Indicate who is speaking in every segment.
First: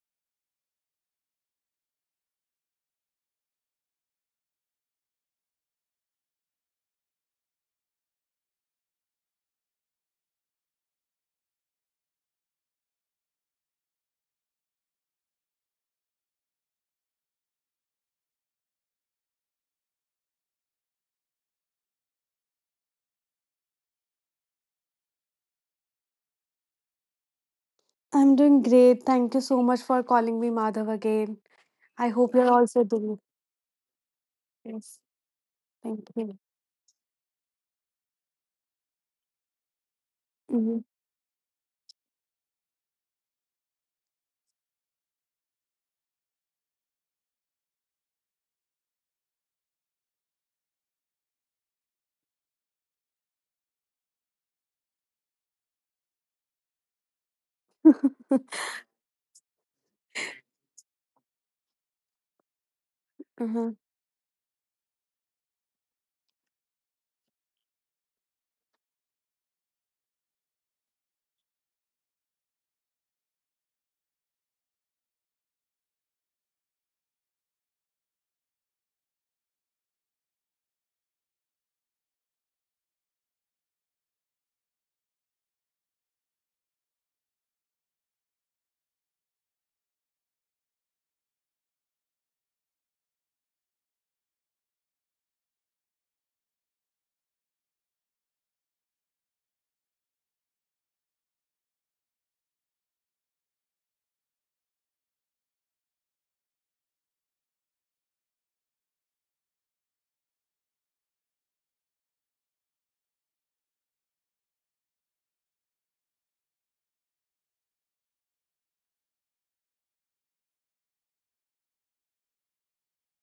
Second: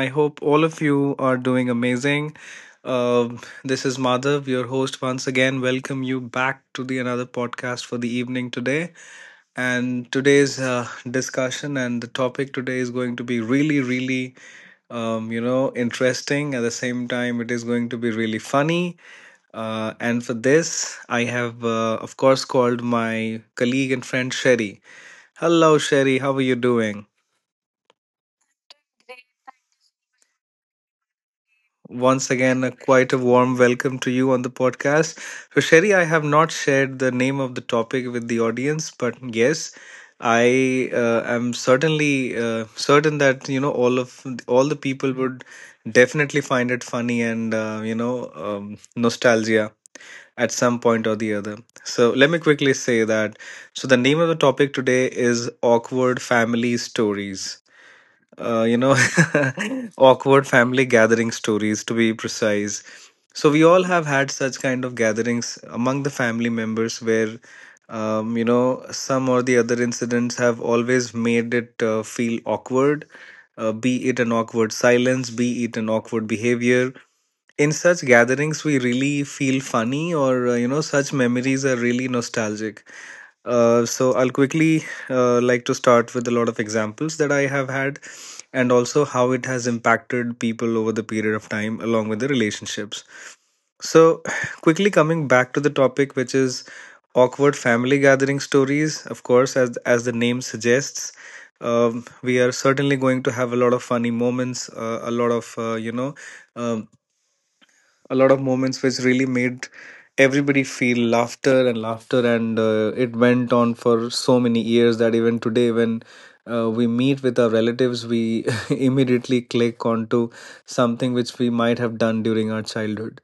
Speaker 1: I hope all of you are doing amazing. Uh, this is Madhav, your host once again. Welcome you back to the another podcast for the evening today. And today's discussion and the topic today is going to be really, really, interesting. At the same time, it is going to be really funny. And for this, I have, of course, called my colleague and friend Sherry. Hello, Sherry. How are you doing?
Speaker 2: I'm doing great. Thank you so much for calling me Madhav again. I hope
Speaker 1: Once
Speaker 2: you're
Speaker 1: again, a
Speaker 2: also doing
Speaker 1: quite
Speaker 2: it.
Speaker 1: a warm welcome to you on the
Speaker 2: Yes.
Speaker 1: podcast. So, Sherry,
Speaker 2: Thank
Speaker 1: I have
Speaker 2: you.
Speaker 1: not shared the name of the topic with the audience, but yes,
Speaker 2: Mm-hmm.
Speaker 1: I am certain that you know all the people would definitely find it funny and nostalgia at some point or the other. So, let me quickly say that. So, the name of the topic today is awkward family stories uh, you know, awkward family gathering stories to be precise. So we
Speaker 2: Uh-huh.
Speaker 1: all have had such kind of gatherings among the family members where, some or the other incidents have always made it feel awkward, be it an awkward silence, be it an awkward behavior. In such gatherings, we really feel funny, or such memories are really nostalgic. So I'll quickly like to start with a lot of examples that I have had and also how it has impacted people over the period of time along with the relationships. So, quickly coming back to the topic, which is awkward family gathering stories, of course, as the name suggests. We are certainly going to have a lot of funny moments, a lot of, um, a lot of moments which really made everybody feel laughter and laughter and it went on for so many years that even today when we meet with our relatives we immediately click onto something which we might have done during our childhood,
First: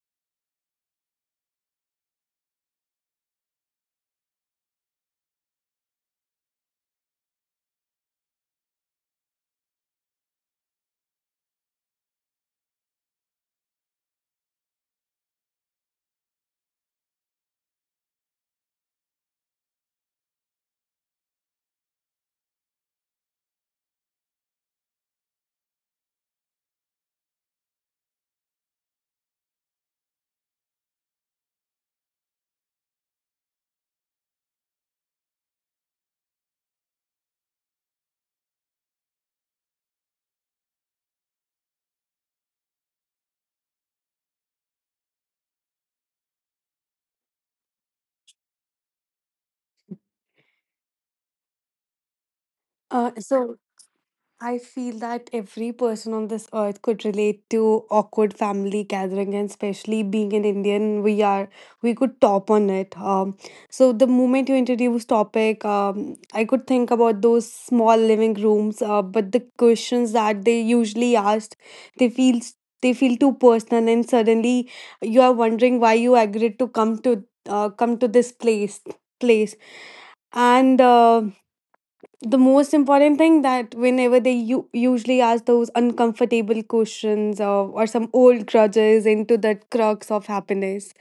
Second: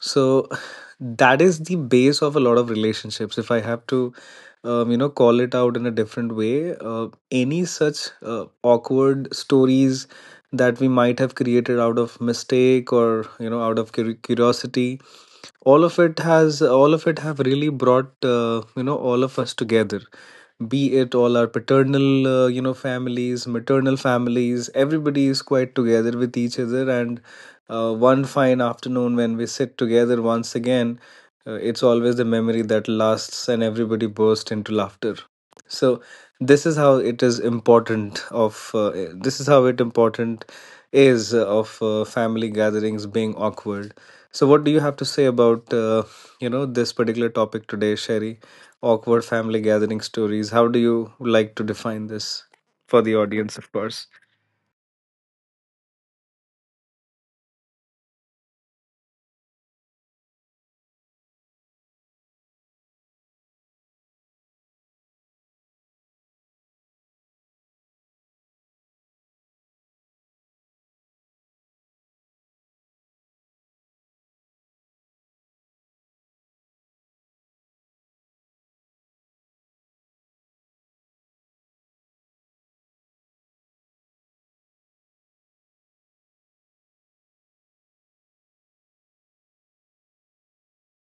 Speaker 1: so that is the base of a lot of relationships. If I have to, call it out in a different way, any such awkward stories that we might have created out of mistake or you know out of curiosity, all of it have really brought all of us together, be it all our paternal families, maternal families, everybody is quite together with each other. And one fine afternoon when we sit together once again, it's always the memory that lasts and everybody bursts into laughter. So this is how it important is of family gatherings being awkward. So, what do you have to say about this particular topic today, Sherry? Awkward family gathering stories. How do you like to define this for the
Speaker 2: Uh,
Speaker 1: audience,
Speaker 2: so
Speaker 1: of course?
Speaker 2: I feel that every person on this earth could relate to awkward family gathering, and especially being an Indian, we could top on it. So the moment you introduce topic, I could think about those small living rooms, but the questions that they usually asked, they feel they feel too personal, and suddenly you are wondering why you agreed to come to this place, and the most important thing that whenever they usually ask those uncomfortable questions, or some old grudges into that crux of happiness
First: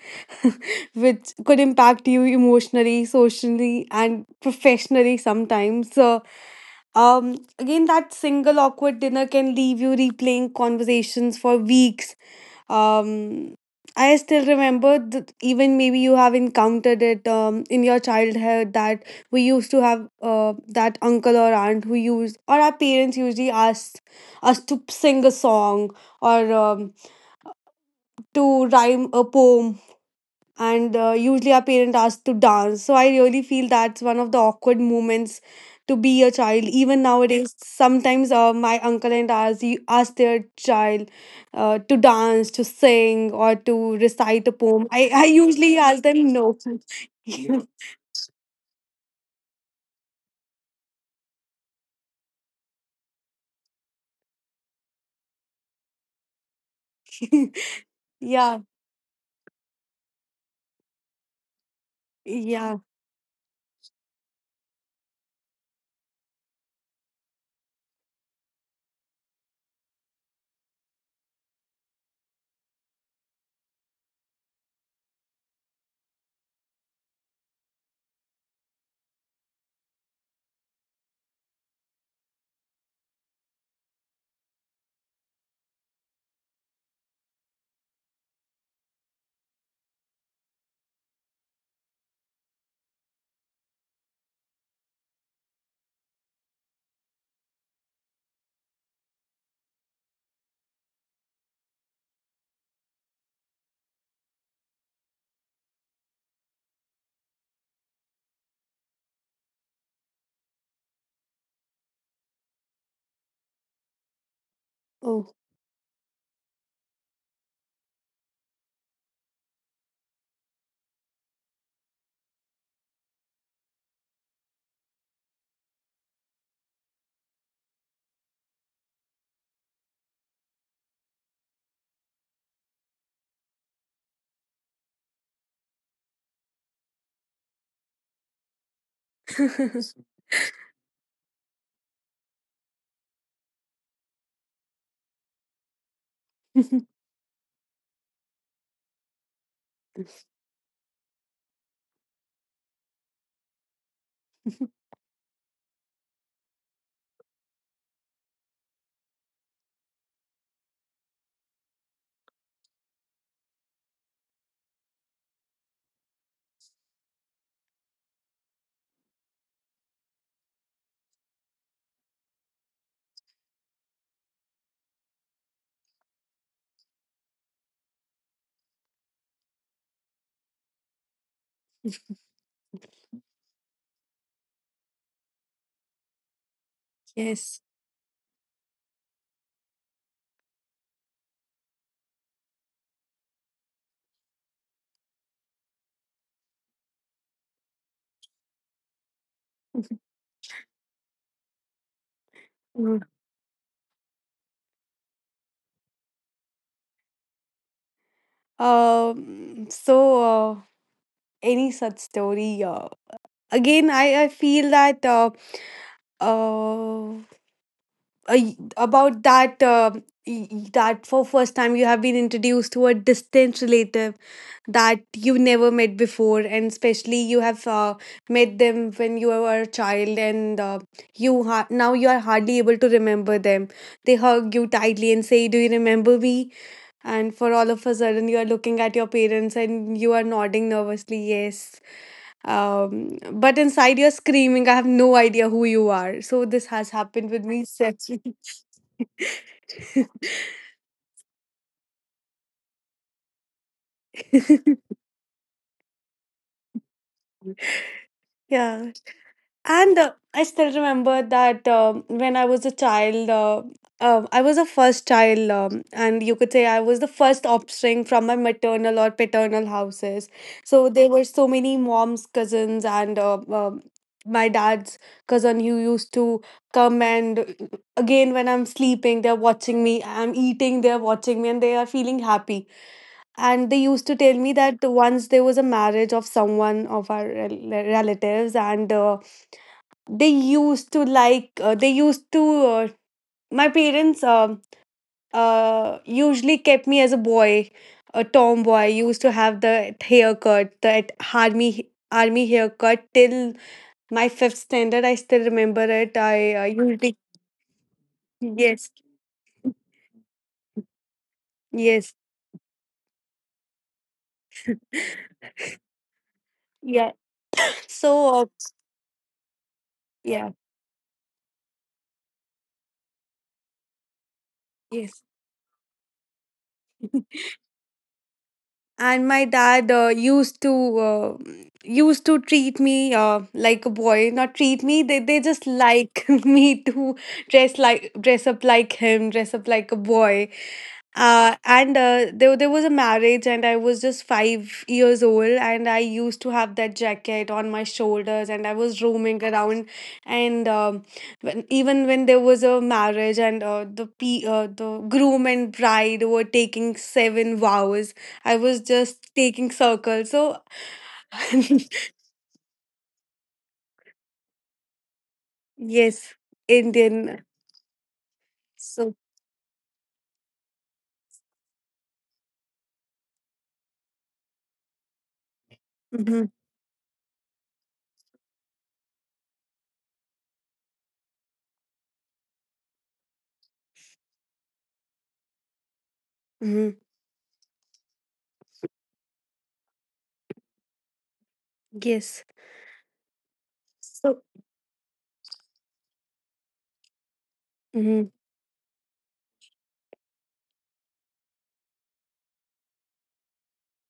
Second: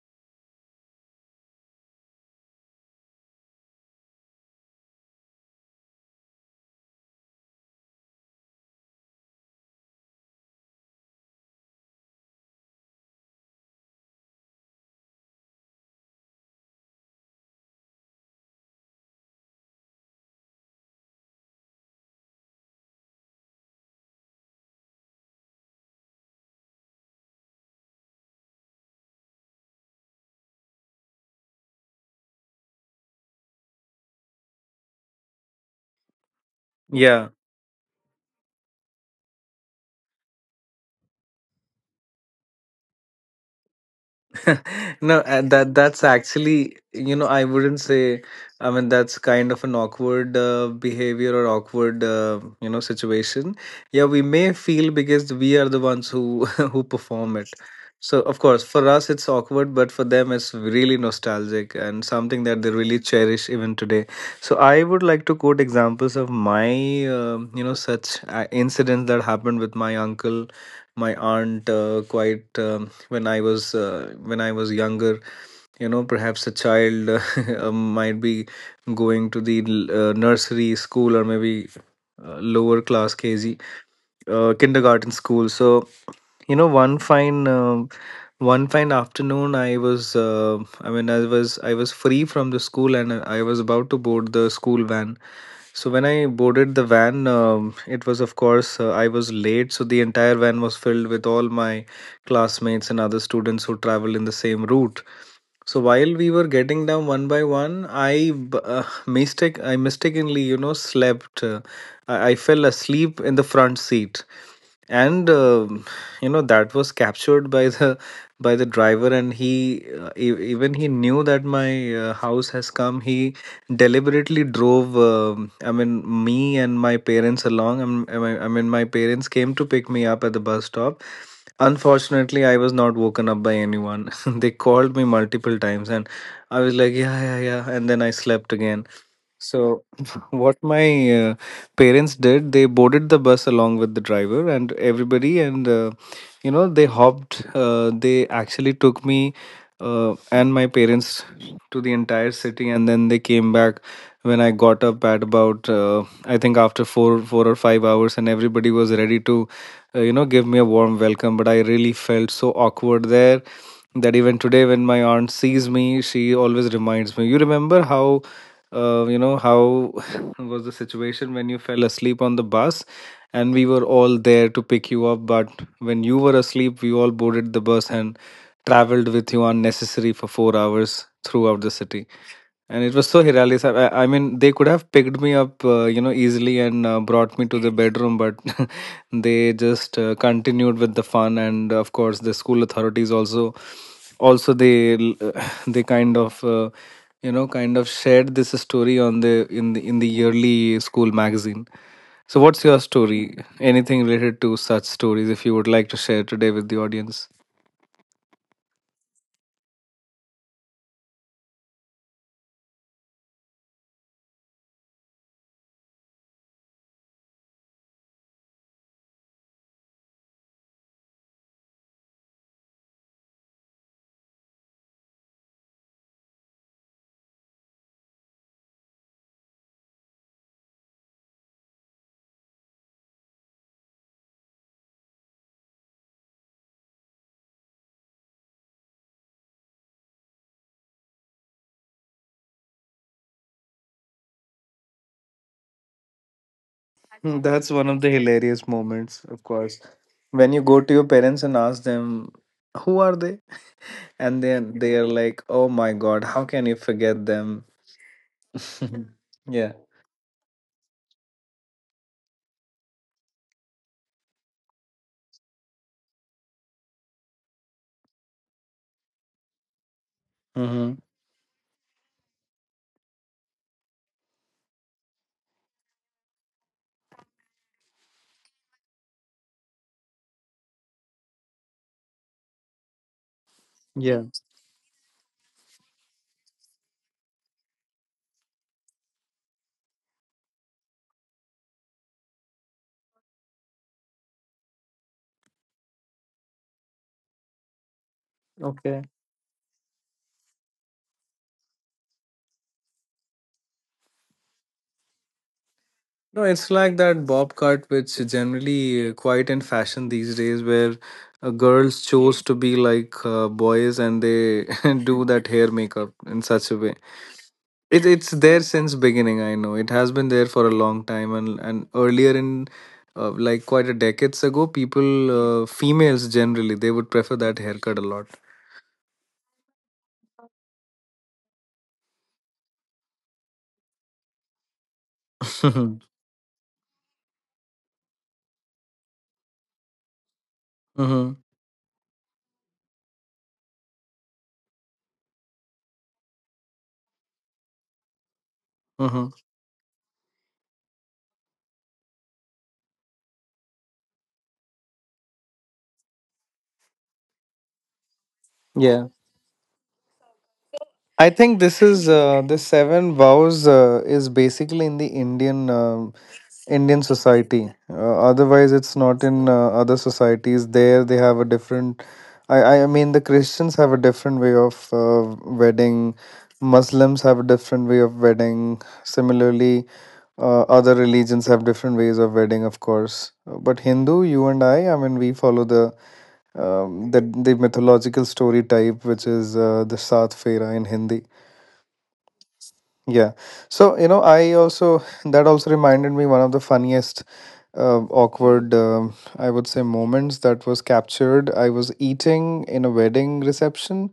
Speaker 2: which could impact you emotionally, socially, and professionally sometimes. So again, that single awkward dinner can leave you replaying conversations for weeks. um, I still remember that, even maybe you have encountered it in your childhood, that we used to have that uncle or aunt who used, or our parents usually asked us to sing a song or to rhyme a poem, and usually our parent asks to dance. So I really feel that's one of the awkward moments to be a child. Even
Speaker 1: Yeah.
Speaker 2: nowadays sometimes my uncle and ours, he ask their child to dance, to sing, or to recite a poem. i,
Speaker 1: No,
Speaker 2: I
Speaker 1: that
Speaker 2: usually ask
Speaker 1: that's
Speaker 2: them no.
Speaker 1: actually, you know, I
Speaker 2: Yeah,
Speaker 1: wouldn't say, I mean, that's kind of an awkward behavior or awkward situation yeah we may feel because we are the ones who who perform it. So of
Speaker 2: yeah,
Speaker 1: course for us it's awkward, but for them it's really nostalgic and something that they
Speaker 2: yeah.
Speaker 1: really cherish even today. So I would like to quote examples of my such incidents that happened with my uncle, my aunt, quite when I was younger, you know, perhaps a child, might be going to the nursery school or maybe lower class kg, kindergarten school. So you know one fine afternoon I was free from the school and I was about to board the school van. So when I boarded the van, it was of course I was late, so the entire van was filled with all my classmates and other students who traveled in the same route. So while we were getting down one by one, I mistakenly, you know, slept. I fell asleep in the front seat,
Speaker 2: Oh.
Speaker 1: and you know that was captured by the driver, and he e- even he knew that my house has come. He deliberately drove me and my parents along. My parents came to pick me up at the bus stop. Unfortunately I was not woken up by anyone, they called me multiple times and I was like yeah yeah yeah and then I slept again. So, what my parents did, they boarded the bus along with the driver and everybody, and they hopped. They actually took me and my parents to the entire city, and then they came back when I got up at about, I think, after four, 4 or 5 hours, and everybody was ready to, give me a warm welcome. But I really felt so awkward there that even today, when my aunt sees me, she always reminds me, "You remember how?" You know how was the situation when you fell asleep on the bus and we were all there to pick you up, but when you were asleep we all boarded the bus and traveled with you unnecessary for 4 hours throughout the city. And it was so hilarious. I mean they could have picked me up, easily and brought me to
Speaker 2: Yes.
Speaker 1: the bedroom, but they just continued with the fun. And of course the school authorities also, also they l- they kind of kind of shared this story on the in the in the yearly school magazine. So what's your
Speaker 2: Mm.
Speaker 1: story, anything related to such stories, if you would like to share today with the audience?
Speaker 2: Um, so, uh, any such story, again, I feel that Uh, about that, that for first time you have been introduced to a distant relative that you never met before, and especially you have met them when you were a child, and now you are hardly able to remember them. They hug you tightly and say, do you remember me? And for all of a sudden you are looking at your parents and you are nodding nervously yes. But inside you're screaming, I have no idea who you are. So this has happened
Speaker 1: Hmm,
Speaker 2: with me
Speaker 1: that's one of the
Speaker 2: several.
Speaker 1: hilarious moments, of course, when you go to your parents and ask them who are they and then they are like, oh my god, how can you forget them.
Speaker 2: Yeah.
Speaker 1: Yeah.
Speaker 2: And I still remember that, when I was a child, I was a first child, and you could say I was the first offspring from my maternal or paternal houses. So
Speaker 1: Mm-hmm.
Speaker 2: there were so many mom's cousins and my dad's cousin who used to come, and again, when I'm sleeping, they're watching me. I'm eating, they're watching me, and they are feeling happy. And they used to
Speaker 1: Yeah.
Speaker 2: tell me that once there was a marriage of someone of our relatives, and they used to like they used to my parents usually kept me as a boy, a tomboy,
Speaker 1: Okay.
Speaker 2: used to have the haircut, that army haircut till my fifth standard. I still remember it.
Speaker 1: No,
Speaker 2: I
Speaker 1: it's like
Speaker 2: usually.
Speaker 1: that bob cut, which is
Speaker 2: Yes.
Speaker 1: generally quite in fashion these days, where girls
Speaker 2: Yes.
Speaker 1: chose to be like boys and they do that hair makeup in such a way.
Speaker 2: Yeah.
Speaker 1: It, it's
Speaker 2: So
Speaker 1: there since beginning, I know. It has been there
Speaker 2: yeah.
Speaker 1: for a long time, and earlier in like quite a decades ago, people,
Speaker 2: Yes.
Speaker 1: females generally, they would prefer that haircut a lot.
Speaker 2: And my dad uh, used to treat me like a boy. Not treat me, they just
Speaker 1: Hmm.
Speaker 2: like me to dress up like him, dress up like a boy.
Speaker 1: Hmm.
Speaker 2: There was a marriage and I was just 5 years old and I used to have that jacket on my shoulders and I was roaming around. And When, even when there was a marriage and the groom and bride were taking seven vows, I was
Speaker 1: Hmm.
Speaker 2: just taking circles. So.
Speaker 1: I think this is the seven vows is basically in the
Speaker 2: Yes.
Speaker 1: Indian
Speaker 2: Indian.
Speaker 1: society. Otherwise, it's
Speaker 2: So.
Speaker 1: not in other societies. There, they have a different. I mean, the Christians have a different way of wedding.
Speaker 2: Hmm.
Speaker 1: Muslims have a different way of wedding. Similarly, other religions have different ways of wedding, of course. But Hindu, you and I mean, we follow the
Speaker 2: Hmm.
Speaker 1: the the mythological story type, which is the Saath Fera in Hindi.
Speaker 2: Yes.
Speaker 1: Yeah. So you know,
Speaker 2: So.
Speaker 1: I also that also reminded me one of the funniest,
Speaker 2: Hmm.
Speaker 1: awkward, I would say, moments that was captured. I was eating in a wedding reception,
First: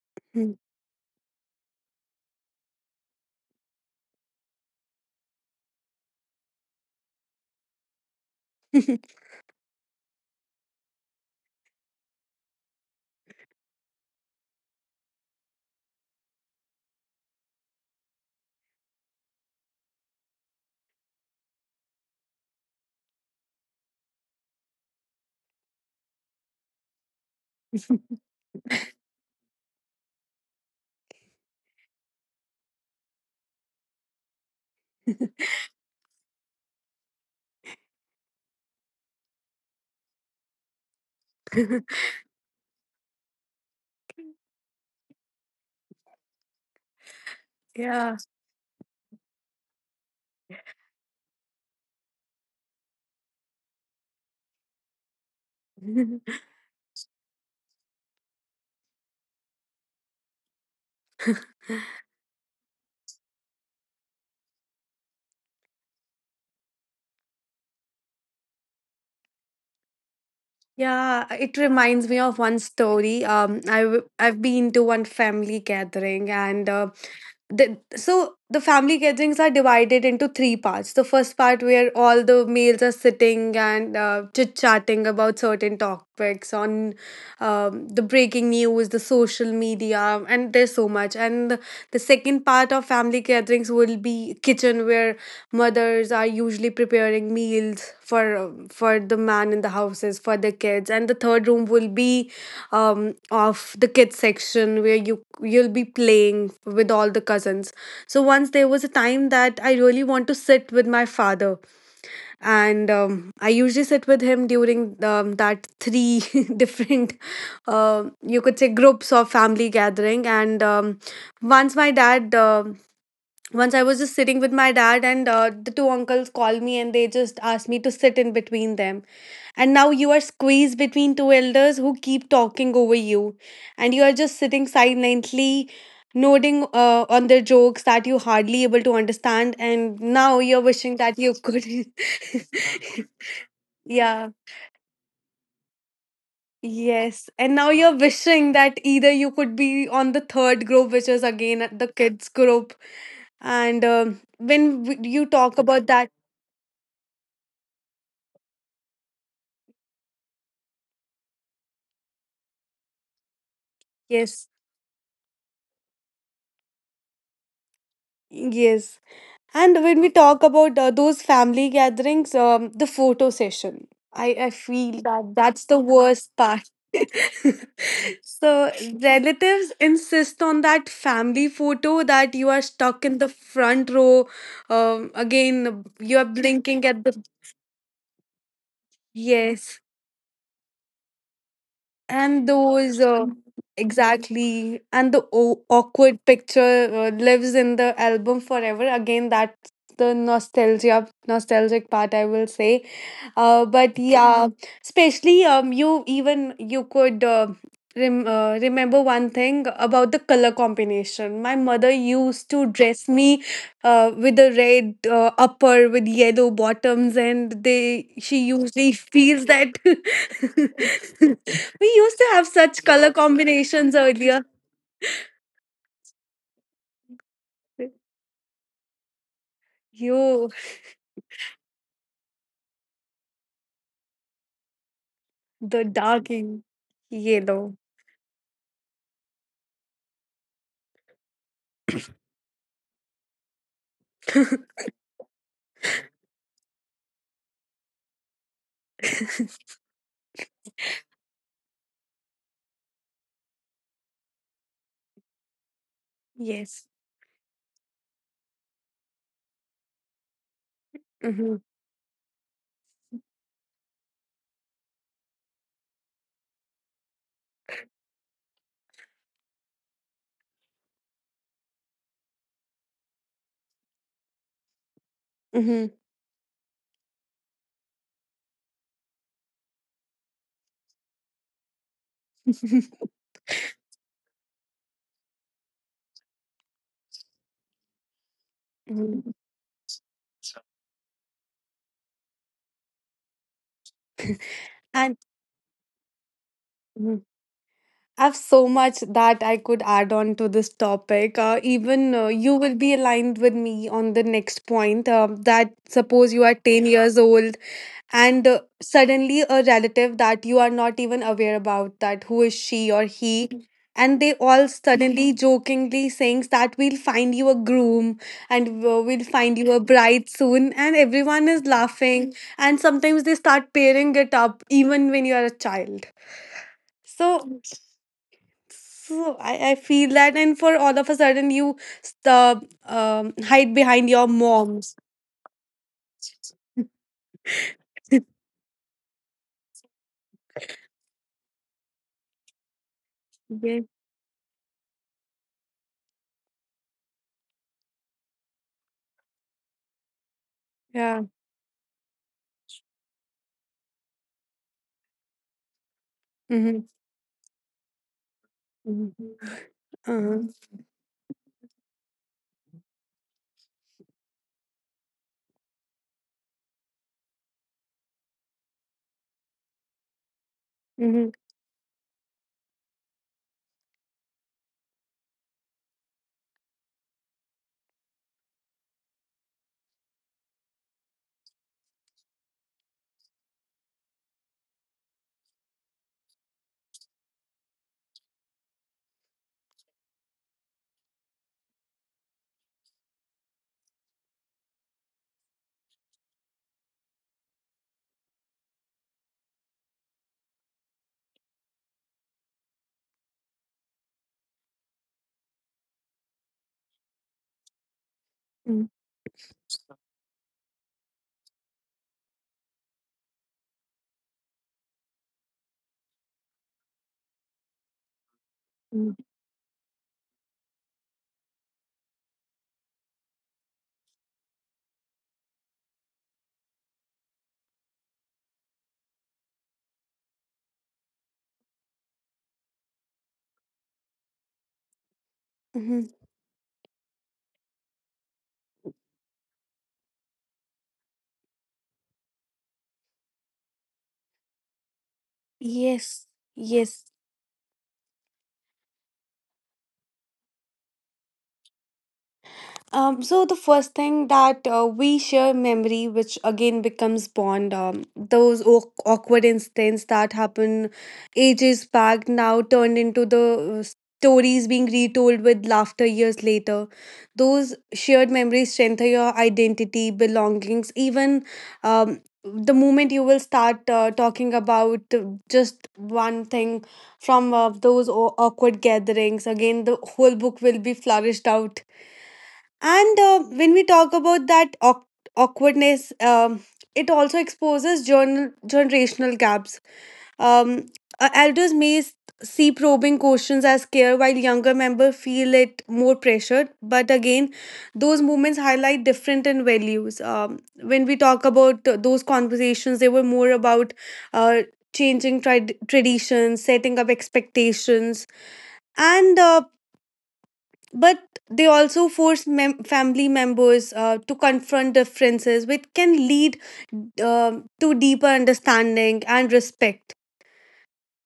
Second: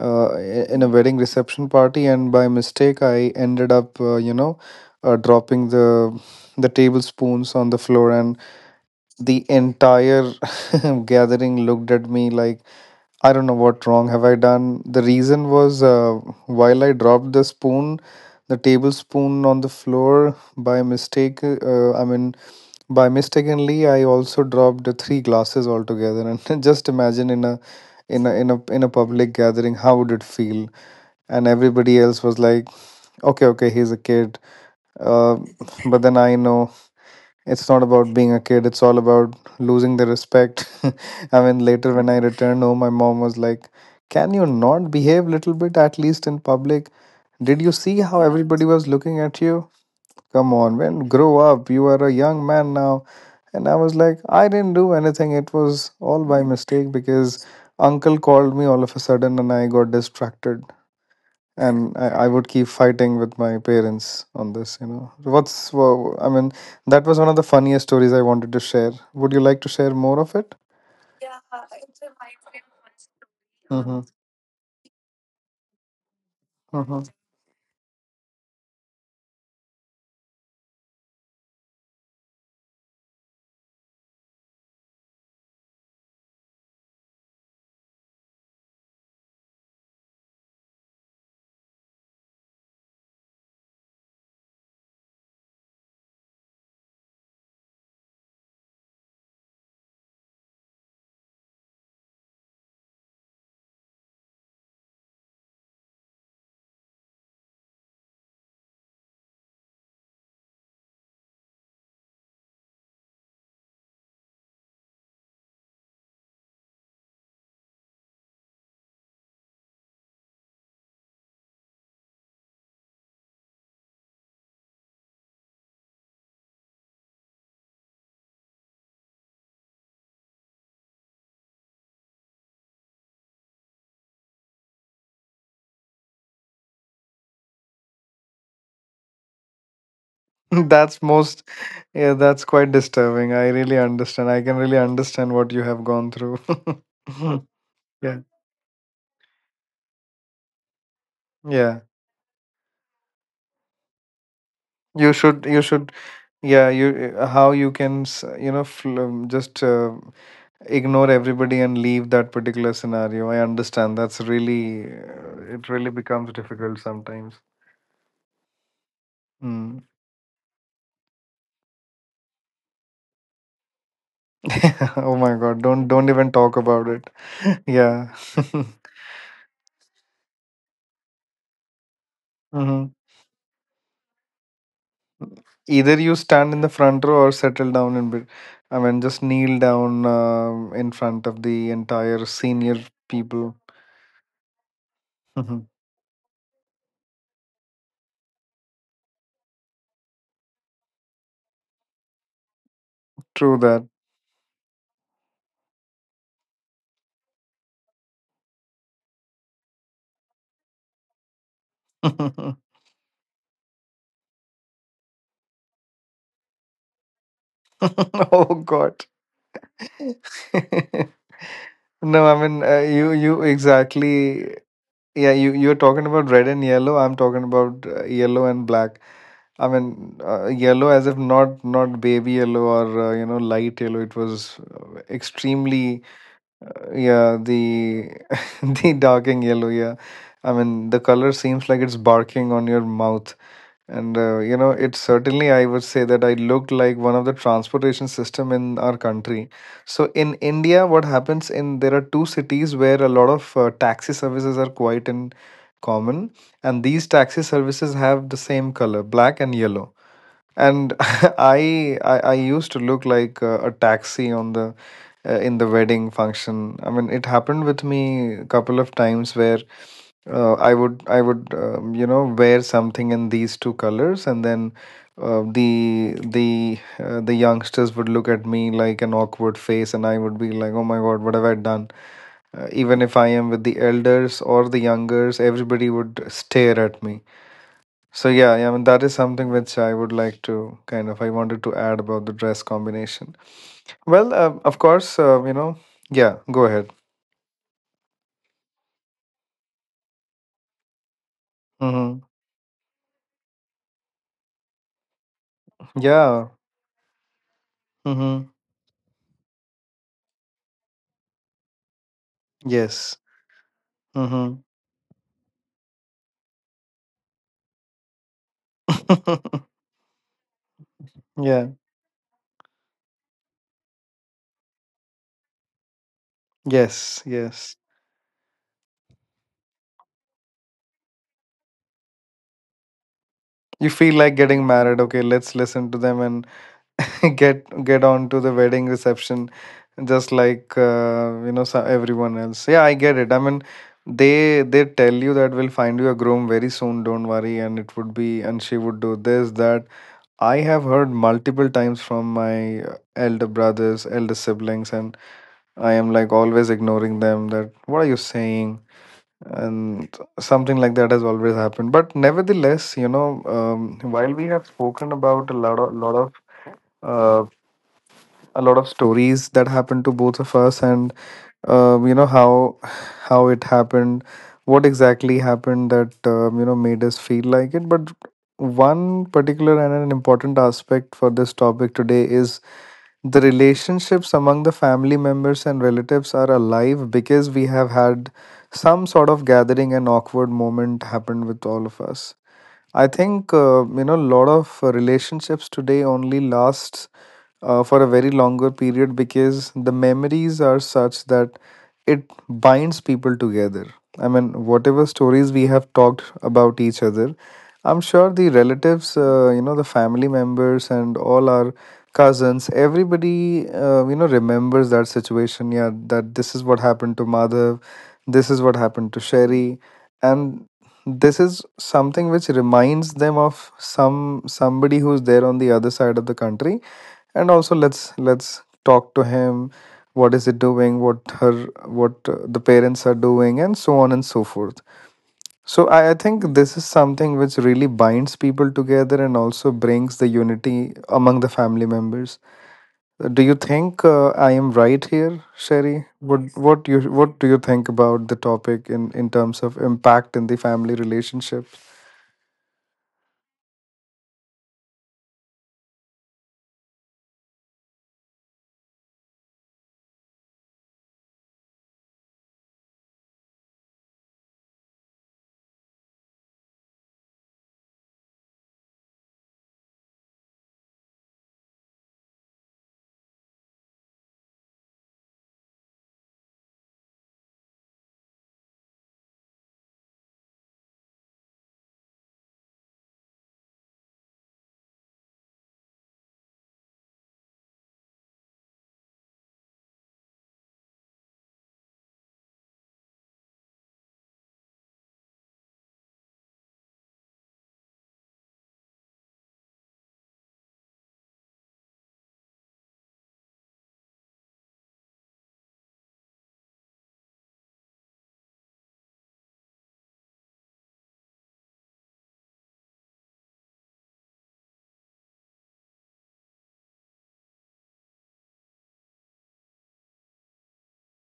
Speaker 1: uh, in a wedding reception party, and by mistake, I ended up, dropping the tablespoons on the floor, and the entire gathering looked at me like, I don't know what wrong have I done. The reason was while I dropped the spoon, the tablespoon on the floor by mistake. I mean. By mistakenly, I also dropped three glasses altogether, and just imagine in a in a public gathering, how would it feel? And everybody else was like, "Okay, okay, he's a kid." Uh, but then I know it's not about being a kid; it's all about losing the respect. I mean, later when I returned home, my mom was like, "Can you not behave little bit at least in public? Did you see how
Speaker 2: Yeah.
Speaker 1: everybody was looking at you?" Come on, man, grow up. You are a young man now. And I was like, I didn't do anything. It was all by mistake because uncle called me all of a sudden and I got distracted. And I would keep fighting with my parents on this, you know. I mean, that was one of the funniest stories I wanted to share. Would you like to share more of it?
Speaker 2: Yeah, it reminds me of one story.
Speaker 1: Mm-hmm.
Speaker 2: I've been to one family gathering, and
Speaker 1: Mm-hmm.
Speaker 2: the, so the family gatherings are divided into three parts. The first part, where all the males are sitting and chit chatting about certain topics on the breaking news, the social media, and there's so much. And the second part of family gatherings will be kitchen, where mothers are usually preparing meals for the man in the houses, for the kids. And the third room will be of the kids section, where you you'll be playing with all the cousins. So once there was a time that I really want to sit with my father, and I usually sit with him during that three different, you could say, groups of family gathering. And once my dad. Once I was just sitting with my dad, and the two uncles called me and they just asked me to sit in between them. And now you are squeezed between two elders who keep talking over you, and you are just sitting silently, nodding on their jokes that you hardly able to understand. And now you're wishing that
Speaker 1: That's
Speaker 2: you
Speaker 1: most,
Speaker 2: could.
Speaker 1: yeah, that's quite disturbing. I really
Speaker 2: Yeah.
Speaker 1: understand. I can really understand what you have gone through.
Speaker 2: Yes. And now you're
Speaker 1: Yeah.
Speaker 2: wishing that either you could be on the third group, which is again at the
Speaker 1: Yeah.
Speaker 2: kids group. You
Speaker 1: you
Speaker 2: talk
Speaker 1: should you
Speaker 2: about that.
Speaker 1: should yeah, you how you can s- you know fl- just ignore everybody and leave that particular scenario. I understand that's
Speaker 2: Yes,
Speaker 1: really it really becomes difficult sometimes.
Speaker 2: yes. And when
Speaker 1: mm.
Speaker 2: we talk about those family gatherings, the photo session, I feel that
Speaker 1: Oh my
Speaker 2: that's the
Speaker 1: god, don't
Speaker 2: worst
Speaker 1: even
Speaker 2: part.
Speaker 1: talk about it. Yeah.
Speaker 2: So relatives insist on that family photo that you are
Speaker 1: Hmm.
Speaker 2: stuck in the front row. Again,
Speaker 1: Either
Speaker 2: you are
Speaker 1: you stand in
Speaker 2: blinking
Speaker 1: the
Speaker 2: at the.
Speaker 1: front row or settle down in bit, I mean just kneel
Speaker 2: Yes.
Speaker 1: down in front of the
Speaker 2: And
Speaker 1: entire
Speaker 2: those
Speaker 1: senior people.
Speaker 2: exactly. And the
Speaker 1: Mhm.
Speaker 2: awkward picture lives in the album forever. Again, that's the nostalgia nostalgic part, I will say.
Speaker 1: True
Speaker 2: But
Speaker 1: that.
Speaker 2: yeah, especially you, even you could remember one thing about the color combination. My mother used to dress me with a red upper with yellow bottoms, and they she
Speaker 1: Oh
Speaker 2: usually
Speaker 1: god.
Speaker 2: feels that. We used to have
Speaker 1: No, I
Speaker 2: such
Speaker 1: mean,
Speaker 2: color
Speaker 1: you
Speaker 2: combinations earlier.
Speaker 1: exactly. Yeah, you're talking about red and yellow. I'm talking about yellow and black. I mean,
Speaker 2: You,
Speaker 1: yellow as if not baby yellow or you know, light yellow. It was
Speaker 2: the dark
Speaker 1: extremely,
Speaker 2: yellow.
Speaker 1: yeah, the the darking yellow. Yeah, I mean the color seems like it's barking on your mouth. And you know, it certainly, I would say that I look like one of the transportation system in our country. So in India, what happens in, there are two cities where a lot of taxi services are quite in common,
Speaker 2: Yes.
Speaker 1: and these taxi services have the same color, black and yellow. And
Speaker 2: Hmm.
Speaker 1: I used to look like a taxi on the in the wedding function. I mean, it happened with me a couple of times where I would wear something in these two colors, and then
Speaker 2: Hmm.
Speaker 1: the youngsters would look at me like an awkward face, and I would be like, oh my god, what have I done? Even if I am with the elders or the youngers, everybody would stare at me. So yeah, yeah, I mean
Speaker 2: Hmm.
Speaker 1: that is something which I would like to kind of, I wanted to add about the dress combination. Well, of
Speaker 2: And.
Speaker 1: course, you know, yeah. Go
Speaker 2: Mhm.
Speaker 1: ahead.
Speaker 2: I have so much that I could add on to this topic. Even You
Speaker 1: Mm-hmm.
Speaker 2: will be aligned with me on the next point, that suppose you are
Speaker 1: Yeah.
Speaker 2: 10 years old, and
Speaker 1: Mm-hmm.
Speaker 2: suddenly a relative that you are not even aware about, that who is she or he,
Speaker 1: Yes.
Speaker 2: and they all
Speaker 1: Mm-hmm.
Speaker 2: suddenly jokingly saying that we'll find you a groom, and we'll find you a bride soon, and everyone is
Speaker 1: Yeah.
Speaker 2: laughing, and sometimes they start pairing it up even when you are a child. so
Speaker 1: Yes. Yes.
Speaker 2: so I, I feel that, and for all of a sudden you hide behind your
Speaker 1: You feel like
Speaker 2: moms.
Speaker 1: getting married. Okay, let's listen to them and get get on to the wedding reception just like you know, everyone else. Yeah, I get it. I
Speaker 2: Yeah.
Speaker 1: mean, they tell you that we'll find you a groom very soon, don't worry, and it would be, and she would do this that. I have
Speaker 2: Yeah.
Speaker 1: heard multiple times from my elder brothers, elder siblings, and I am like
Speaker 2: Hmm.
Speaker 1: always ignoring them, that what are you saying?
Speaker 2: Hmm.
Speaker 1: And
Speaker 2: Uh-huh.
Speaker 1: something like that has always happened. But nevertheless, you know, while we have spoken about uh, a lot of stories that happened to both of us,
Speaker 2: Mm-hmm.
Speaker 1: and you know, how it happened, what exactly happened, that you know, made us feel like it. But one particular and an important aspect for this topic today is, the relationships among the family members and relatives are alive because we have had some sort of gathering and awkward moment happened with all of us. I think you know, a lot of relationships today only lasts for a very longer period because the memories are such that it binds people together. I mean, whatever stories we have talked about each other, I'm sure the
Speaker 2: Mm-hmm.
Speaker 1: relatives, you know, the family members and all our cousins, everybody, you know, remembers that situation. Yeah, that this is what happened to Madhav, this is what happened
Speaker 2: Mm.
Speaker 1: to Sherry. And this is something which reminds them of somebody who's there on the other side of the country, and also, let's talk to him, what is it doing, what her, what the parents are doing, and so on and so forth. So I
Speaker 2: Mhm.
Speaker 1: think this is something which really binds people together and also brings the unity among the family members. Do you think I am right here, Sherry?
Speaker 2: Yes,
Speaker 1: what what you
Speaker 2: yes.
Speaker 1: what do you think about the topic in terms of impact in the family relationship?
Speaker 2: The first thing that we share memory, which again becomes bond. Those awkward incidents that happen ages back now turned into the stories being retold with laughter years later. Those shared memories strengthen your identity, belongings. Even the moment you will start talking about just one thing from those awkward gatherings, again, the whole book will be flourished out. And when we talk about that awkwardness, it also exposes generational gaps. Um, Elders may see probing questions as care, while younger members feel it more pressured. But again, those movements highlight different in values. When we talk about those conversations, they were more about uh, changing traditions, setting up expectations, and but they also force family members to confront differences, which can lead to deeper understanding and respect.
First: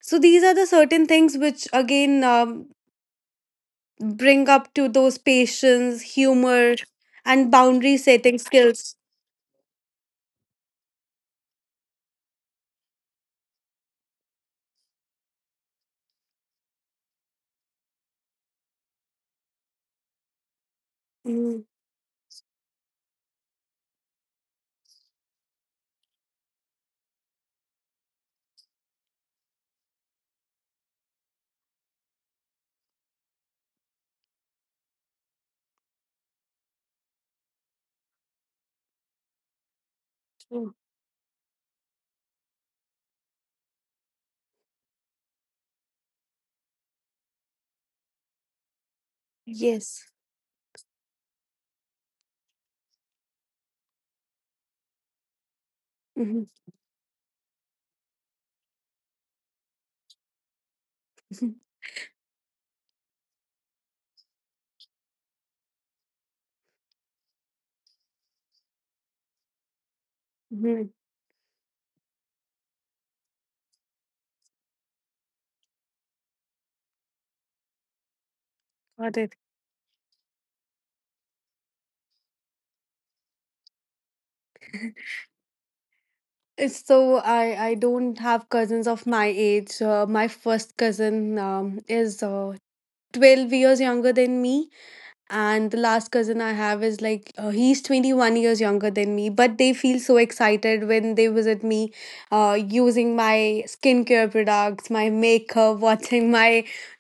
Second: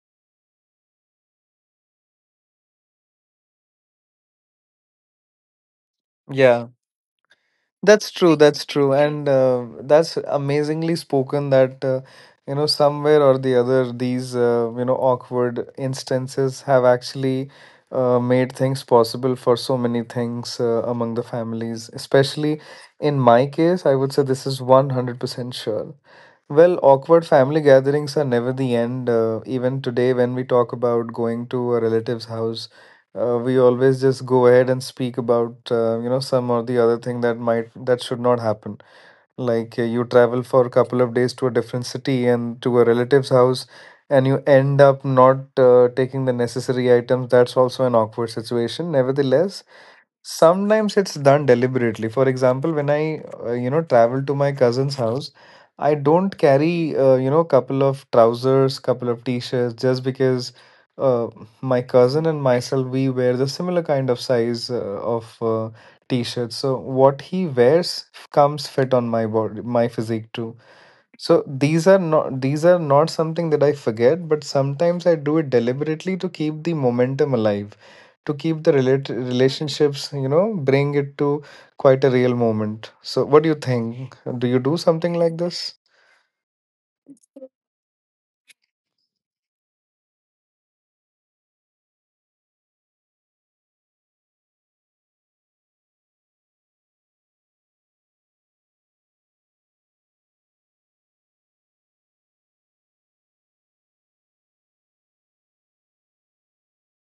Speaker 2: So these are the certain things which again bring up to those patience,
Speaker 1: Yeah,
Speaker 2: humor, and boundary
Speaker 1: that's true.
Speaker 2: setting
Speaker 1: That's true.
Speaker 2: skills.
Speaker 1: And that's amazingly spoken that, you know, somewhere or the other, these, you know, awkward instances have actually made things possible for so many things among the
Speaker 2: Mm.
Speaker 1: families. Especially in my case, I would say this is 100% sure. Well, awkward family gatherings are never the end. Even today, when we talk about going to a relative's house, we always just go ahead and speak about you know, some or the other thing that might that should not happen. Like you travel for a
Speaker 2: True.
Speaker 1: couple of days to a different city and to a relative's house, and you end up not taking the necessary items. That's also an awkward situation. Nevertheless,
Speaker 2: Yes.
Speaker 1: sometimes it's done deliberately. For example, when I you know, travel to my cousin's house, I don't
Speaker 2: Mhm.
Speaker 1: carry you know, couple of trousers, couple of t-shirts, just because uh, my cousin and myself, we wear the similar kind of size of t-shirts. So what he wears comes fit on my body, my physique too.
Speaker 2: Mhm.
Speaker 1: So these are not, these are not something that I forget, but sometimes I do it deliberately to keep the momentum alive, to keep the relate
Speaker 2: Got it.
Speaker 1: relationships, you know, bring it to quite a real moment. So what do you think? Do you do something like this?
Speaker 2: It's so I don't have cousins of my age. My first cousin is 12 years younger than me. And the last cousin I have is like, he's 21 years younger than me, but they feel so excited when they visit me, using my skincare products, my makeup, watching my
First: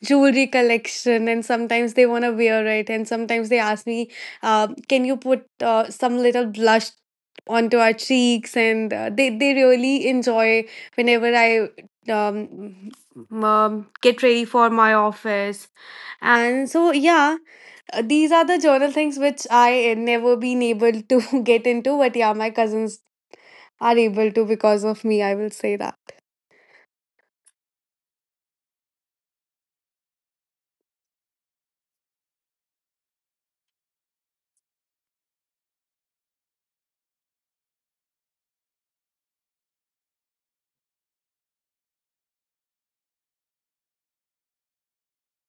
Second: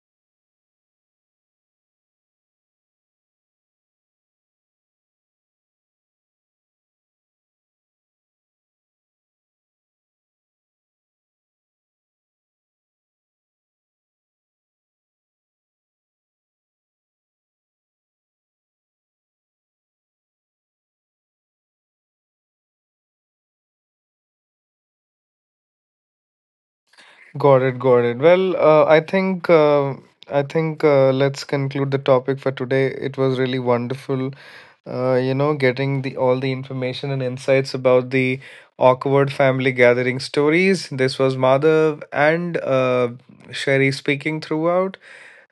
Speaker 2: jewelry collection. And sometimes they want to wear it. And sometimes they ask me, can you put some little blush onto our cheeks? And they really enjoy whenever I um, get ready for my office. And so, yeah, these are the journal things which I never been able to get into, but yeah, my cousins are able to because of me. I will say that.
Speaker 1: Got it, got it. Well, I think let's conclude the topic for today. It was really wonderful, you know, getting the all the information and insights about the awkward family gathering stories. This was Madhav and Sherry speaking throughout.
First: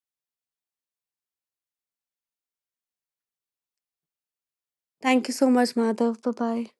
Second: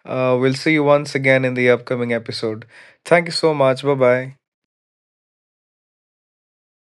Speaker 1: We'll see you once again in the upcoming episode. Thank you so much. Bye bye.
Speaker 2: Thank you so much, Madhav. Bye bye.